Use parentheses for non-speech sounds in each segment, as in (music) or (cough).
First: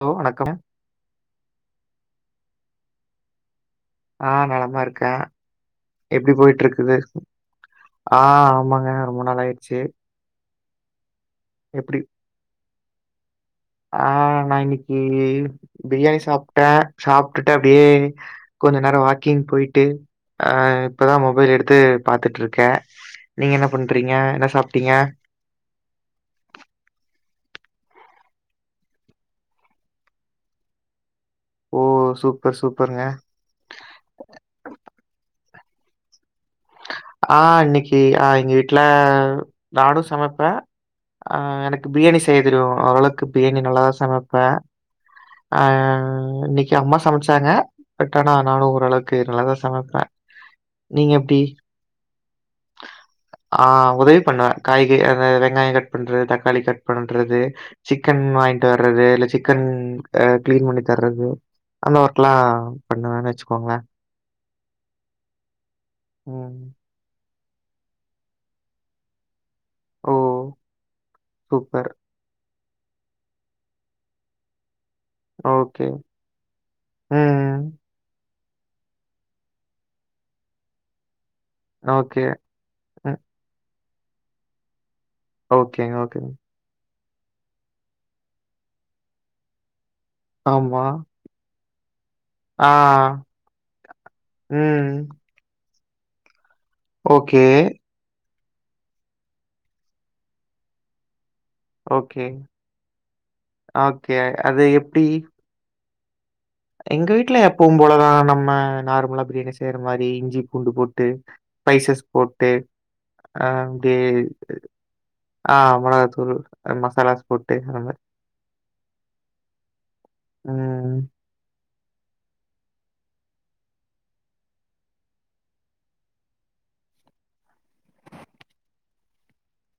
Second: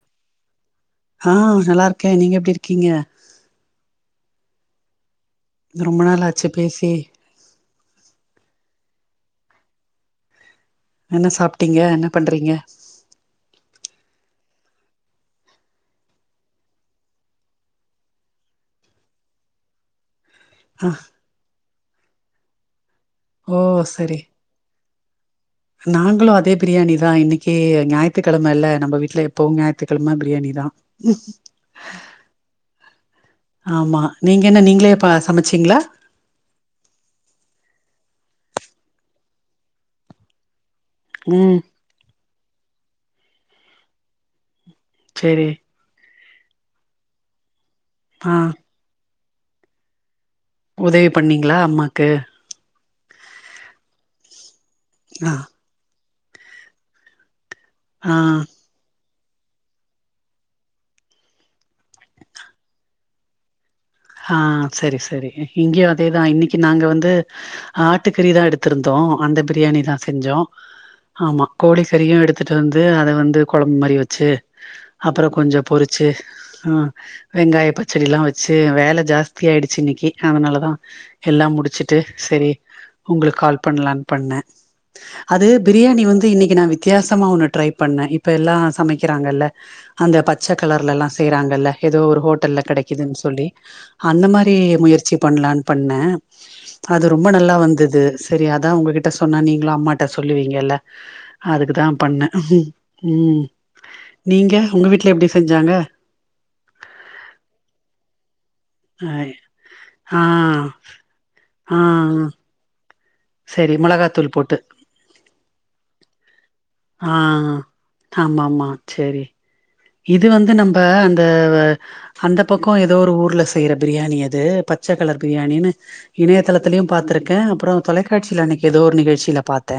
Hello வணக்கம் ஆஹ் நல்லா இருக்கே நீங்க எப்டி இருக்கீங்க ஆ நலமா இருக்கே ரொம்ப நாள் எப்டி ஆச்சு பேசி போயிட்ருக்குது ஆஹ் ஆமாங்க ரொம்ப நாள் ஆயிடுச்சு என்ன சாப்ட்டீங்க என்ன பண்றீங்க ஆ நா இன்னிக்கி பிரியாணி சாப்ட்டே சாப்டுட்டு அப்டியே கொஞ்ச நேரோ வாக்கிங் போயிட்டு ஆஹ் ஆ இப்பதா மொபைல் எடுத்து பாத்துட்ருக்கே நீங்க ஓ என்ன பண்றீங்க சரி என்ன சாப்ட்டீங்க நாங்களு அதே பிரியாணி தா இன்னிக்கி ஞாயித்துக்கெழம இல்ல நம்ப வீ்ட்ல எப்போவு ஞாயித்துக்கெழம பிரியாணி தா ஓ சூப்பர் சூப்பருங்க ஆமா நீங்க என்ன நீங்களே இப்ப சமைச்சீங்களா ஆ இன்னிக்கி ஆ எங்க வீட்ல நானு சமைப்ப ஆ ம் எனக் பிரியாணி செய்ய தெரியு ஓரளவுக்கு பிரியாணி நல்லாதா சமைப்ப செரி ஆ இன்னிக்கி அம்மா சமச்சாங்க பட் ஆ ஆனா நானு ஓரளவுக்கு நல்லாதா சமைப்ப உதவி பண்ணீங்களா அம்மாக்கு ஆ உதவி பண்ணே காய்கறி அந்த ஆ வெங்காயோ கட் பண்றது தக்காளி கட் பண்றது ஆ சிக்கன் வாங்கிட்டு வர்றது இல்ல சிக்கன் அ க்ளீன் பண்ணி தர்றது அந்த ஒர்க்லா பண்ணுவன்னு வச்சுக்கோங்களே ஆ சரி சரி இங்கேயு அதேதா இன்னிக்கி ம். நாங்க வந்து ஆட்டு கறிதா எடுத்திருந்தோ அந்த பிரியானி தா ஓ! செஞ்சோ ஆமா சூப்பர். கோழிக்கறியு எடுத் எடுத்துட்டு வந்து அத வந்து கொழம்பு மாறி வச்சு அப்றோ கொஞ்சோ ஓகே. பொரிச்சு ம். வெங்காயோ பச்சடிலா வெச்சு வேல ஜாஸ்தியாயிடுச்சு இன்னிக்கி அதனாலதா எல்லா முடிச்சுட்டு ஓகே. செரி ம். உங்குளுக்கு கால் பண்லானு பண்ண அது ஓகேங்க, பிரியாணி வந்து ஓகேங்க. இன்னிக்கி நா வி வித்தியாசமா ஒண்ணு ட்ரை பண்ண இப்ப எல்லா சமைக்கிறாங்கல அந்த பச்ச ஆமா. கலர்லலா செய்றாங்கல எதோ ஒரு ஹோட்டல்ல ஆ. கெடைக்குதுனு சொல்லி அந்த மாரி ம். முயற்சி பண்லானு பண்ண அது ரொம்ப ஓகே. நல்லா வந்தது சரி அதா உங்ககிட்ட சொன்னா நீங்களு அம்மாட்ட சொல்லுவீங்கல அதுக்கு தா ஓகே. பண்ண ம் ஓகே. நீங்க அது உங்க வீட்ல எப்டி செஞ்சாங்க எங்க வீட்ல எப்போவு போல தா நம்ம ஆ நார்மலா பிரியாணி செய்ற மாரி ஆ இஞ்சி பூண்டு போட்டு ஆ ஸ்பைசஸ் ஆ போட்டு சரி அப்டியே மொளகாத்தூள் போட்டு ஆ மொளகாத்தூளு ஆ மசாலாஸ் போட்டு நம்ம ஆமா ஆமா சரி இது வந்து நம்ப து அந்த பக்கோ ஏதோ ஒரு ஊர்ல செய்ற பிரியாணி அது பச்சை கலர் பிரியாணினு இணையதளத்திலயு பாத்திருக்கே அப்றோ தொலைக்காட்சியில அன்னக்கி ஏதோ ஒரு நிகழ்ச்சில பாத்தே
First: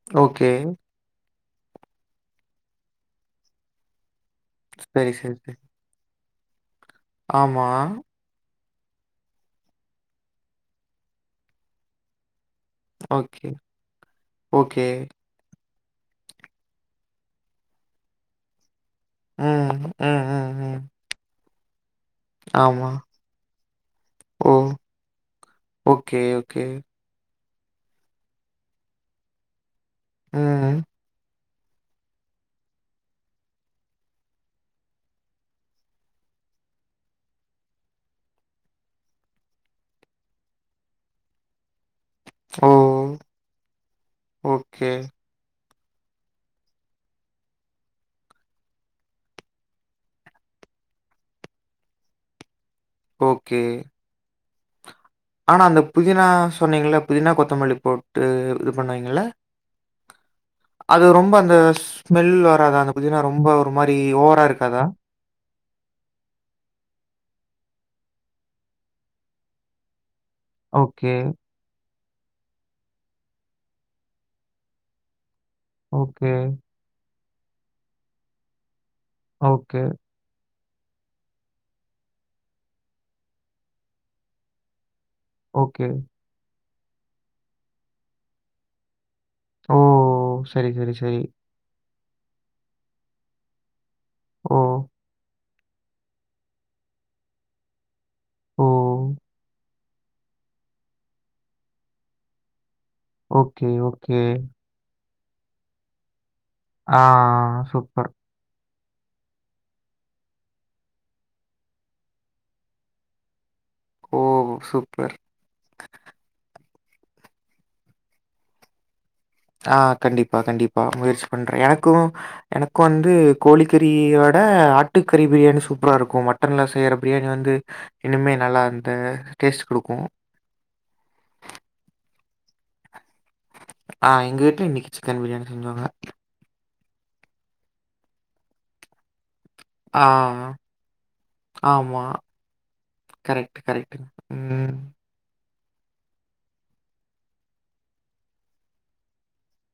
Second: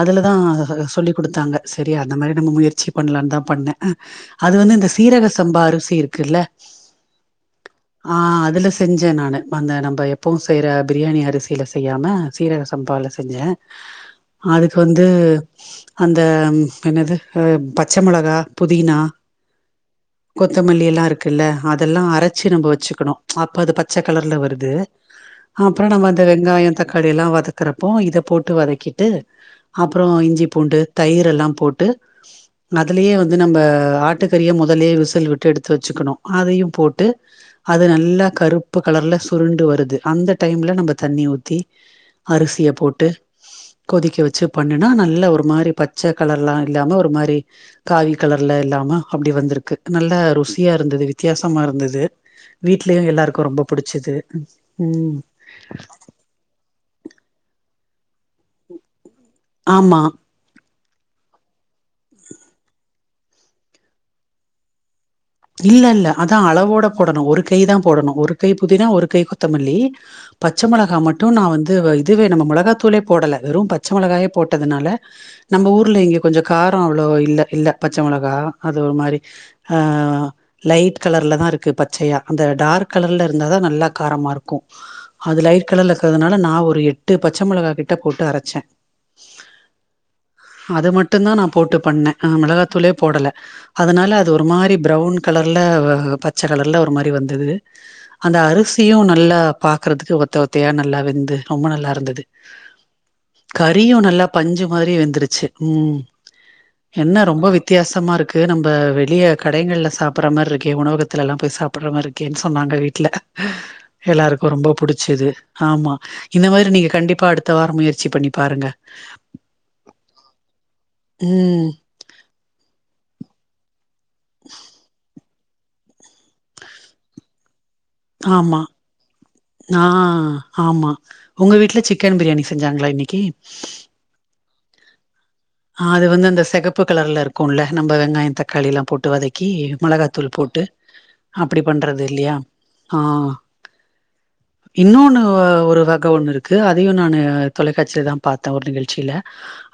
அதுலதா ஓகே. சொல்லிக் குடுத்தாங்க சரி அந்த மாறி நம்ப முயற்சி பண்லான்னு தா பண்ண அது வந்து இந்த சரி, சீரக சரி, சரி. சம்பா அரிசி இருக்குல்ல ஆமா ஆ அதுல செஞ்சே நானு அந்த நம்ப எப்பவும் செய்ற பிரியாணி அரிசில செய்யாம சீரக சம்பால செஞ்சே ஓகே, அதுக்கு ஓகே. வந்து அந்த என்னது‌ பச்ச மிளகா புதினா ம், ம், ம், ம். கொத்தமல்லி எல்லா இருக்குல்ல அதெல்லா அரை ச்சி நம்ப ஆமா. வச்சிக்கணு அப்ப அது பச்சை கலர்ல ஓ! வருது அப்றோ நம்ப ஓகே, அந்த ஓகே. வெங்காயோ தக் காளி எல்லா வதக்குறப்போ இத போட்டு வதக்கிட்டு அப்றோ இஞ்சி ம். பூண்டு தயிரு எல்லா போட்டு அதுலயே வந் து நம்ப ஆட்டுக்கறிய மொதல்லயே விசில் விட்டு எடுத்து வச்சுக்கணு அதையு போட்டு அது நல்லா கருப்பு கலர்ல சுருண்டு வருது அந்த டைம்ல நம்ப தண்ணி ஊத்தி அரிசிய ஓ! போட்டு கொதிக்க வச்சு ஓகே, பண்ணுனா நல்ல ஒரு மாறி பச் ச கலர்லா இல்லாம ஒரு மாறி காவி கலர்ல இல்லாம அப்டி வந்துருக்கு நல்லா ருசியா இருந்தது வித்தியாசமா இருந்தது வீட்லயு எல்லாருக்கும் ஓகே. ரொம்ப புடிச்சது ம் ஆனா அந்த புதினா சொன்னீங்கல்ல புதினா கொத்தமல்லி போட்டு இது பண்ணுவீங்கல்ல. ஆமா அது ரொம்ப அந்த ஸ்மெல் வராதா அந்த புதினா ரொம்ப ஒரு மாறி ஓவரா இருக்காதா இல்ல இல்ல அத்தா அளவோட போடணும் ஒரு கை தா போடணும் ஒரு கை புதினா ஒரு கை கொத்தமல்லி பச்ச மொளகா ஓகே, மட்டு நா வந்து இதுவே நம்ப மொளகா தூளே போடல வெறும் பச்ச மொளகாயே போட்டதுனால நம்ப ஊர்ல இங்க ஓகே, கொஞ்சோ கார ம் அவ்வளோவா இல்ல இல்ல பச்ச மொளகா அது ஒரு மாறி ஆ ஓகே, லைட் கலர்ல தா இருக்கு பச்சையா அந்த டார்க் கலர்ல இருந்தா தா நல்லா காரமா இருக்கும் அது லைட் ஓகே. கலர்ல இருக்கறதுனால நா ஒரு எட்டு பச்சை மிளகா கிட்ட போட்டு அரைச்சே ஓ! சரி, அது சரி, சரி. மட்டுந்தா நா போட்டு பண்ணே நா மிளகாத்தூளே போடல அதனால அது ஒரு ஓ! மாறி ப்ரௌன் கலர்ல பச்ச கலர்ல ஒரு மாறி வந்தது அந்த ஓ! அரிசியு நல்லா பாக்குறதுக்கு ஒத்த ஒத்தயா நல்லா வெந்து ரொம்ப நல்லா இருந்தது ஓகே, கறியு ஓகே. நல்லா பஞ்சு மாரி வெந்துருச்சு உம் ஆ, என்ன ரொம்ப சூப்பர். வித்தியாசமா இருக்கு நம்ப வெளிய கடைங்கள்ல சாப் சாப்புற மார்ருக்கே உணவகத்துல எல்லா போய் சாப்டற மாரி இருக்கேன் சொன்னாங்க வீட்ல ஓ! எல்லாருக்கு ரொம்ப சூப்பர். புடிச்சிது ஆமா இந்த மாரி நீங்க கண்டிப்பா அடுத்த வார முயற்சி பண்ணி பாருங்க ஆ கண்டிப்பா கண்டிப்பா முயற்சி பண்றே ம் எனக்கு எனக்கு வந்து கோழிக்கறியோட ஆட்டுக்கறி பிரியாணி சூப்பரா இருக்கு மட்டன்ல செய்யற பிரியாணி வந்து டி ஆமா நா ஆமா உங்க வீட்ல சிக்கன் பிரியாணி செஞ்சாங்களா இன்னிக்கி ஆ எங்க கிட்ட இன்னிக்கி சிக்கன் பிரியாணி செஞ்சோ ஆ அது வந்து அந்த செகப்பு கலர்ல இருக்குல்ல நம்ம வெங்காயம் தக்காளி எல்லா போட்டு வதக்கி ஆ, மொளகாத்தூள் போட்டு அப்டி பண்றது ஆமா. இல்லையா ஆ கரெக்ட், கரெக்ட்டுங்க. ம். இன்னொன்னு ஒரு க ஒண்ணு இருக்கு அதையு நானு தொலைக்காட்சியில தா பாத்தேன் ஒரு நிகழ்ச்சியில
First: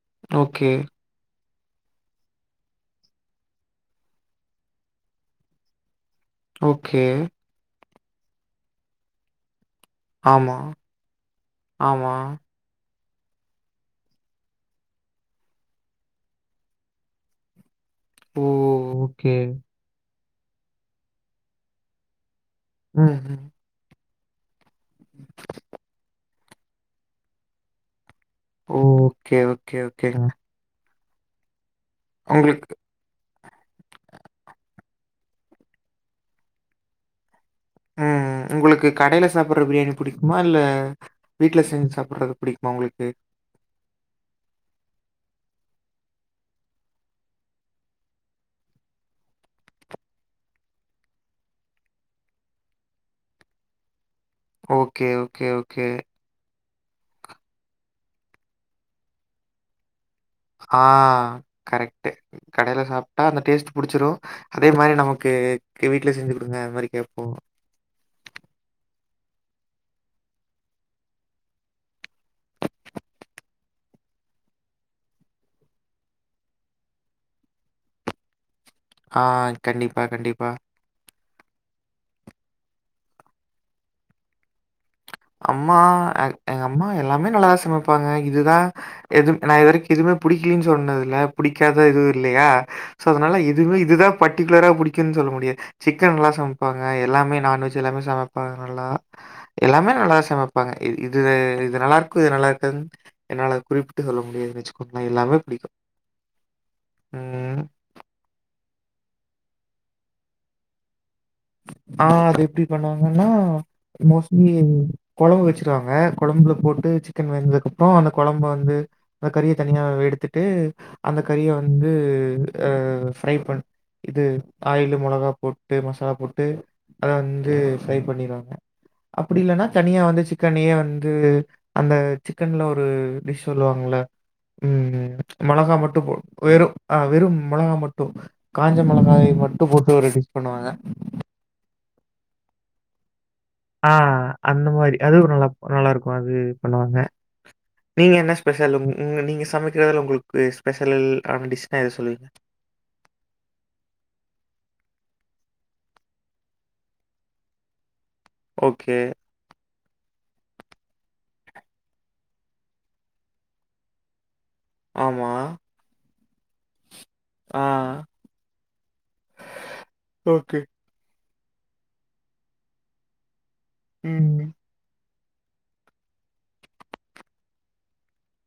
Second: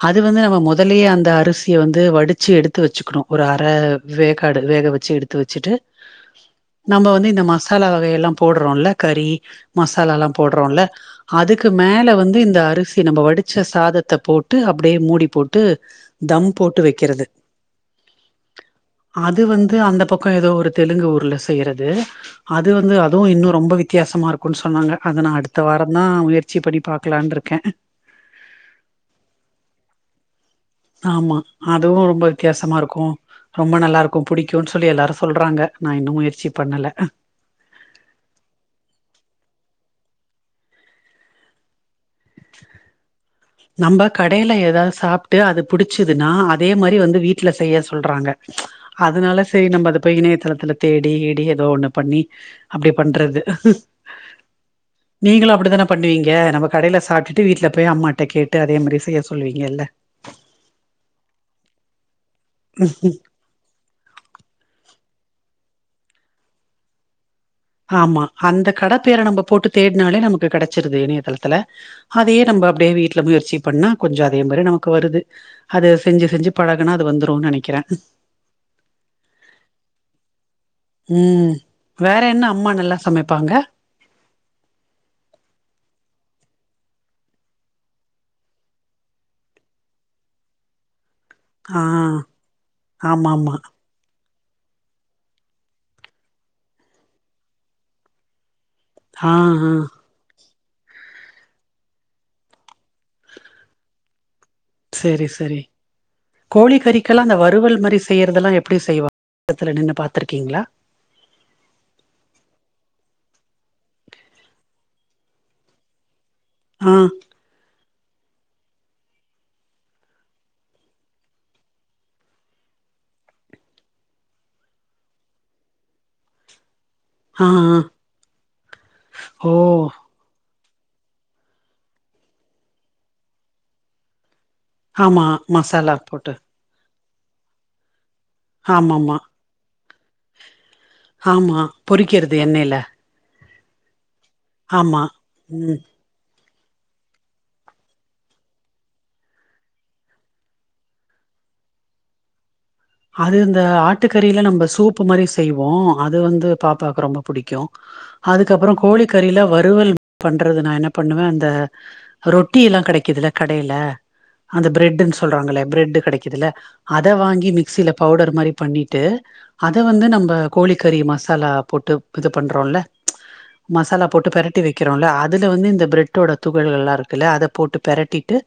அது வந்து நம்ம ஓகே, அப்டியே அந்த அரிசிய வந்து வடிச்சு எடுத்து வெச்சுக்கணு ஒரு அர வேக்காடு வேக வெச்சு எடுத்து வெச்சுட்டு ஓகே. நாம்ப வந்து இந்த மசாலா வகையெல்லா போட்றோல்ல கறி மசாலல்லா ஆமா, போடுறோல்ல அதுக்கு ஆமா. மேல வந்து இந்த அரிசி நம்ம வடிச்ச சாதத்த போட்டு அப்டியே மூடி போட்டு தம் போட்டு வெக்கிறது ஓ! ஓகே. அது வந்து அந்த பக்கோ ஏதோ ஒரு தெலுங்கு ஊர்ல செய்றது அது வந்து அதுவு ம்ஹ்ம். இன்னு ரொம்ப வித்தியாசமா இருக் குன் சொன்னாங்க அத நா அடுத்த வார தா முயற்சி பண்ணி பாக்கலான்ட்ருக்கே ஓ ஓகே ஓகே ஓகேங்க ஆமா அதுவு ரொம்ப உங்களுக்கு வித்தியாசமா இருக்கு ரொம்ப நல்லா இருக்கு பிடிக்கும்ன் சொல்லி எல்லாரும் சொல்றாங்க நான் இன்னு முயற்சி பண்ணல ம் உங்குளுக்கு கடையில சாப்ற பிரியாணி புடிக்குமா இல்ல வீட்டில செஞ்சு சாப்புட்றது பிடிக்குமா உங்குளுக்கு (inaudible) நம்ப கடையில ஏதாவது சாப்ட்டு அது புடிச்சிதுன்னா அதே மாரி வந்து வீட்ல செய்ய சொல்றாங்க அதனால செரி நம்ம அத போய் இணையதளத்துல தேடி கீடி ஏதோ ஒண்ணு பண்ணி அப்டி பண்றது ஓகே, ஓகே, நீங்களு ஓகே. அப்டித்தானே பண்ணுவீங் க நம்ம கடைல சாப்ட்டுட்டு வீட்டுல போய் அம்மாட்ட கேட்டு அதே மாரி செய்ய சொல்லுவீங்கல்ல ஆ கரெக்ட்டு கடைல சாப்ட்டா அந்த டேஸ்ட் புடிச்சிரு அதே மாரி நமக்கு வீட்ல செஞ்சு குடுங்க அந்த மாரி கேட்போ ஆமா அந்த கடப்பேர நம்ம போட்டு தேட்னாலே நமக்கு கெடைச்சிருது இணையதளத்துல அதையே நம்ப அப்டியே வீட்ல முயற்சி பண்ணா கொஞ்ச அதே மாரி நமக்கு வருது அது செஞ்சு செஞ்சு பழகுனா அது வந்துருன் நெனைக்கிறே ஆ கண்டிப்பா கண்டிப்பா உம் வேற என்ன அம்மா நல்லா சமைப்பாங்க அம்மா எங்க அம்மா எல்லாமே நல்லாதா சமைப்பாங்க இதுதா எதும் நா இதுவரைக்கு எதுமே புடிக்கிலின் சொன்னதில்ல ஆ புடிக்காதது எதுவு இல்லையா சோ ஆமா அதனால ஆமா இதுவு இதுதா பர்ட்டிகுலரா புடிக்குன் சொல்ல முடியாத் சிக்கன்ல்லா சமைப்பாங்க எல்லாமே நான்வெஜ் எல்லாமே சமைப்பாங்க நல்லா ஆ ஆ எல்லாமே நல்லா சமைப்பாங்க இது இது நல்லா இருக்கு இது நல்லா இருக்காதுன்ட் என்னால குறிப்பிட்டு சொல்ல முடியாதுன் வெச் செரி செரி கோழி கறிக்கெல்லா அந்த ம். வறுவல் மாரி செய்யறதெல்லா எப்டி செய்வா பக்கத்துல நின்னு பாத்துருக்கீங்களா ஆ அது எப்டி பண்ணுவாங்கன்னா மோஸ்ட்லி கொழம்பு வச்சிருவாங்க கொழம்புல போட்டு ஆ சிக்கன் வெந்ததுக்கு அப் றோ அந்த கொழம்ப வந்து அந்த கறியை தனியா எடுத்துட்டு அந்த கறியை வந்து அ ஃப்ரை பண் இது ஆயிலு மொளகா போட்டு மசாலா போட் ட்டு அத ஆ வந்து ஆ ஃப்ரை பண்ணிருவாங்க அப்பிடி ஓ இல்லன்னா தனியா வந்து சிக் கனயே வந்து அந்த சிக்கன்ல ஒரு டிஷ் சொல்லுவாங்கில்ல உம் உம் ஆமா மிளகா மசாலா மட்டு போ போட்டு வெறும் ஆ வெறும் மொளகா மட்டு. காஞ்ச ஆமாமா மொளகாவை மட்டும் போட்டு ஒரு டிஷ் பண்ணுவாங்க ஆமா பொறிக்கிறது எண்ணெல ஆ அந்த மாரி அது ஒர் நல்லா இருக் ம் நல்லா இருக்கு அது பண்ணுவாங்க நீங்க என்ன ஸ்பெஷல் உங் உங்க நீங்க சமைக்கிறதுதல உங்குளுக்கு ஸ்பெசலல் ஆன டிஷ்னா எத சொல்லுவீங்க அது இந்த ஆட்டுக்கறில நம்ப சூப்பு மாரி செய்வோ அது வந்து பாப்பாக்கு ரொம்ப புடிக்கு அதுக்கப்றோ ஓகே. கோழிக்கறில வறுவல் பண்றது நா என்ன பண்ணுவே அந்த ரொட்டி எல்லா கெடைக்குதுல்ல கடையில அந்த பிரெட்டுன்னு ஆமா. சொல்றாங்க இல்ல பிரெட்டு கிடைக்குதுல்ல அத வாங்கி ஆ. மி சில பவுடர் மாறி பண்ணிட்டு அத வந்து நம்ப ஓகே. கோழி கறி மசாலா போட்டு இது பண்றோல்ல மசாலா போட்டு பெரட் ம். பெரட்டி வைக்கிறோல்ல அதுல வந்து இந்த பிரெட்டோட துகள்கள் எல்லா இருக்குல்ல அத போட்டு பெரட்டிட்டு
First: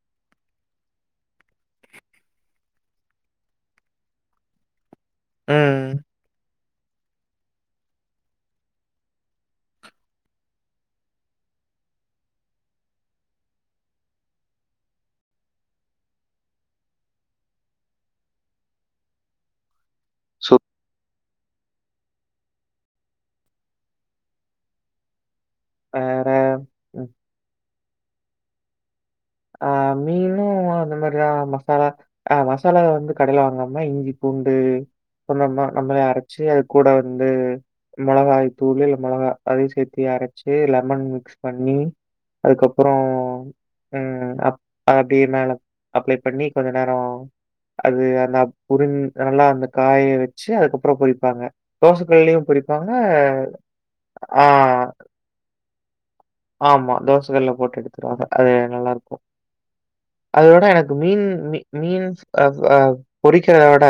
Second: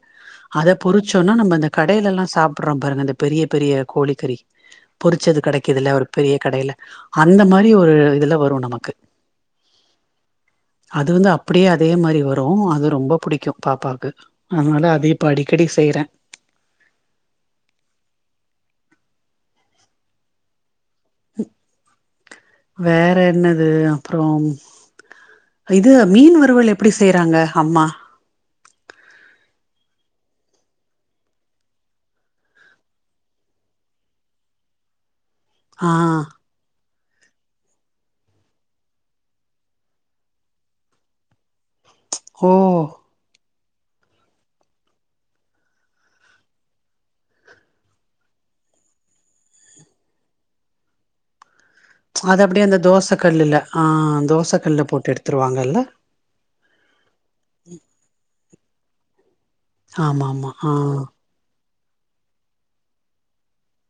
அத பொறிச்சோன்னா நம்ம இந்த கடையில எல்லா சாப்பிட்றோ பாருங்க இந்த பெரிய பெரிய கோழிக்கறி பொரிச்சது ம். கெடைக்குதுல்ல ஒரு பெரிய கடையில அந்த மாறி ஒரு இதுல வரும் நமக்கு அது வந்து அப்படியே அதே மாறி வரும் அது ரொம்ப புடிக்கும் பாப்பாக்கு அதனால அத இப்ப அடிக்கடி செய்றே சூ வேற என்னது அப்புறோம் இது வேற மீன் வறுவல் எப்டி ம். செய்றாங்க அம்மா ஆ மீனு இப்பவு அந்த மாறிதா மசாலா ஆ மசாலா வந்து கடையில வாங்காம இஞ்சி பூண்டு சொந்தமா ஆ நம்பளே அரைச்சி அது கூட வந்து மிளகாய் தூளு இல்ல மிளகா அதையு சேத்தி அரைச்சி லெமன் மிக்ஸ் பண்ணி ஓ அதுக்கப்றோ உம் அப் அப்டியே மேல அப்ளை பண்ணி கொஞ்ச நேரோ அது அந்த புரிந் நல்லா அந்த காய வச்சு அதுக்கப்றோ பொரிப்பாங்க அத தோசைக்கல்லுலயும் அப்படியே அந்த பொரிப்பாங்க. தோச கல்லுல ஆ ஆ தோச கல்லுல போட்டு எடுத்துருவாங்கில்ல ஆமா தோச கல்லுல போட்டு எடுத்துருவாங்க அது நல்லா இருக்கும் ஆமா ஆமா அதோட எனக்கு ஆ மீன் மீ மீன்ஸ் அ அ பொரிக்கிறத விட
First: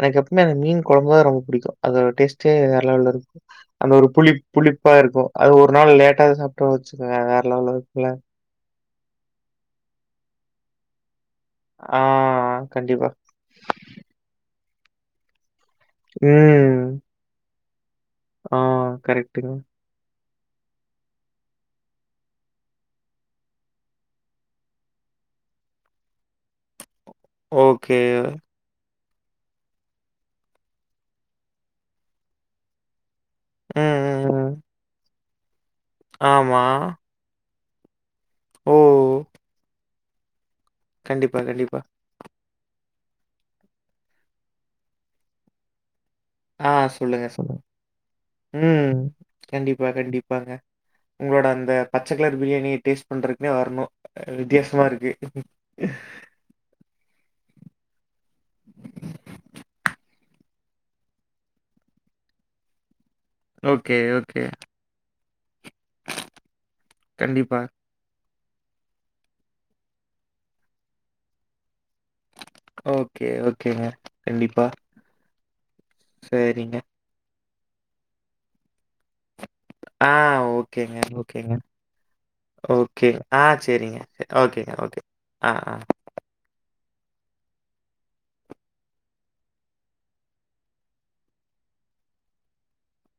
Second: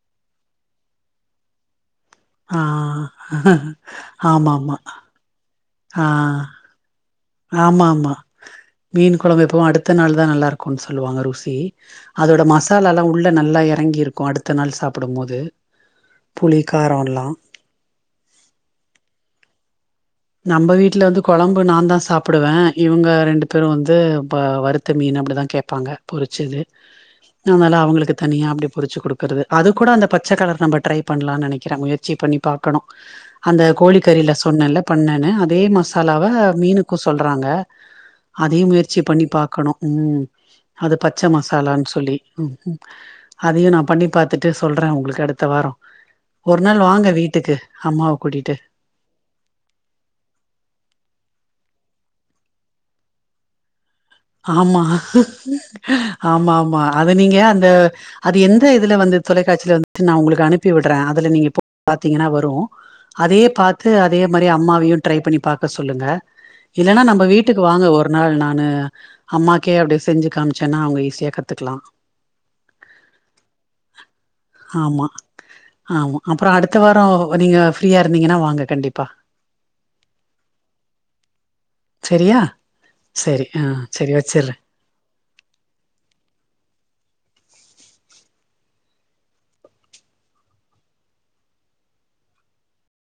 எனக்கு எப்பவுமே அந்த மீன் கொழம்புதா ரொம்ப புடிக்கும் அதோட டேஸ்ட் டே ஆ வேற லெவல்ல இருக்கும் அந்த ஒரு புளிப் ஆமா ஆமா புளிப்பா இருக்கும் அது ஒரு நாள் ஆ லேட்டா சாப்ட்டோன்னு வச்சுக்கோங்க வேற லெவல்ல ஆமா இருக்கும்ல. ஆமா மீன் கொழம்பு எப்பவு அடுத்த நாள் தா நல்லா இருக்கும்ன்னு சொல்லுவாங்க ருசி பி ஆ அதோட மசாலால்லா கண்டிப்பா. உள்ள நல்லா இறங்கி இருக்கும் அடுத்த நாள் சாப்புடும் போது புளிக் ம். காரோ எல்லா ஆ கரெட்டுங்க நம்ப வீட்ல வந்து கொழம்பு நாந்தா சப்பிடுவ இவங்க ரெண்டு பேரும் வந்து வருத்த மீனு அப்பிடிதா கேப் பாங்க பொரிச்சது அதனால ஓகே. அவங்களுக்கு தனியா அப்டி பொரிச்சு குடுப் க்கறது அது கூட அந்த பச்சக்கலர் நம்ப ட்ரை பண்லான்னு நெனைக்கிறே முயற்சி பண்ணி பாக்கணும் அந்த ம், கோழிக்கறில ம், ம். சொன்னேல்ல பண்ணன்னு அதே மசாலாவ ஆமா. மீனுக்கு சொல்றாங்க அதையு ஓ! முயற்சி பண்ணி பாக்கணு ம் அது பச்ச கண்டிப்பா, கண்டிப்பா. மசாலானு சொல்லி ம் ம் அதையு நா பண்ணி பாத்துட்டு சொல்ற உங்களுக்கு அடுத்த வாரோ ஒரு ஆ நாள் வாங்க சொல்லுங்க, வீட்டுக்கு சொல்லுங்க. அம்மாவ கூட்டிட்டு ம் கண்டிப்பா கண்டிப்பாங்க உங்களோட அந்த பச்சக்கலர் பிரியாணிய டேஸ்ட் பண்றதுக்குனே வரணு ஆமா ஆமா ஆமா அது நீங்க அந்த அது எந்த இதுல வந்து தொலைக்காட்சியில வந்துச்சுன்னு நா உங்களுக்கு அனுப் பி விட்ற அதுல நீங்க போய் பாத்தீங்கன்னா வரு அதே பாத்து ஓகே, அதே ஓகே. மாரி அம்மாவையு டிரை பண்ணி பாக்க சொல்லுங்க இல்லன்னா நம்ம கண்டிப்பா. வீட்டுக்கு வாங்க ஒரு நாள் நானு அம்மாக்கே அப்டி செஞ்சு காமிச்சேன்னா அவங்க ஈஸியா கத்துக்கலா ஓகே ஓகேங்க கண்டிப்பா ஆமா ஆமா அப்றோ சரிங்க. அடுத்த வாரோ நீங்க ஃப்ரீயா இருந்தீங்கன்னா வாங்க கண்டிப்பா ஆ ஓகேங்க ஓகேங்க சரியா ஓகே ஆ சரி சேரிங்க சரி வச்சிட்றே ஓகேங்க ஓகே ஆ ஆ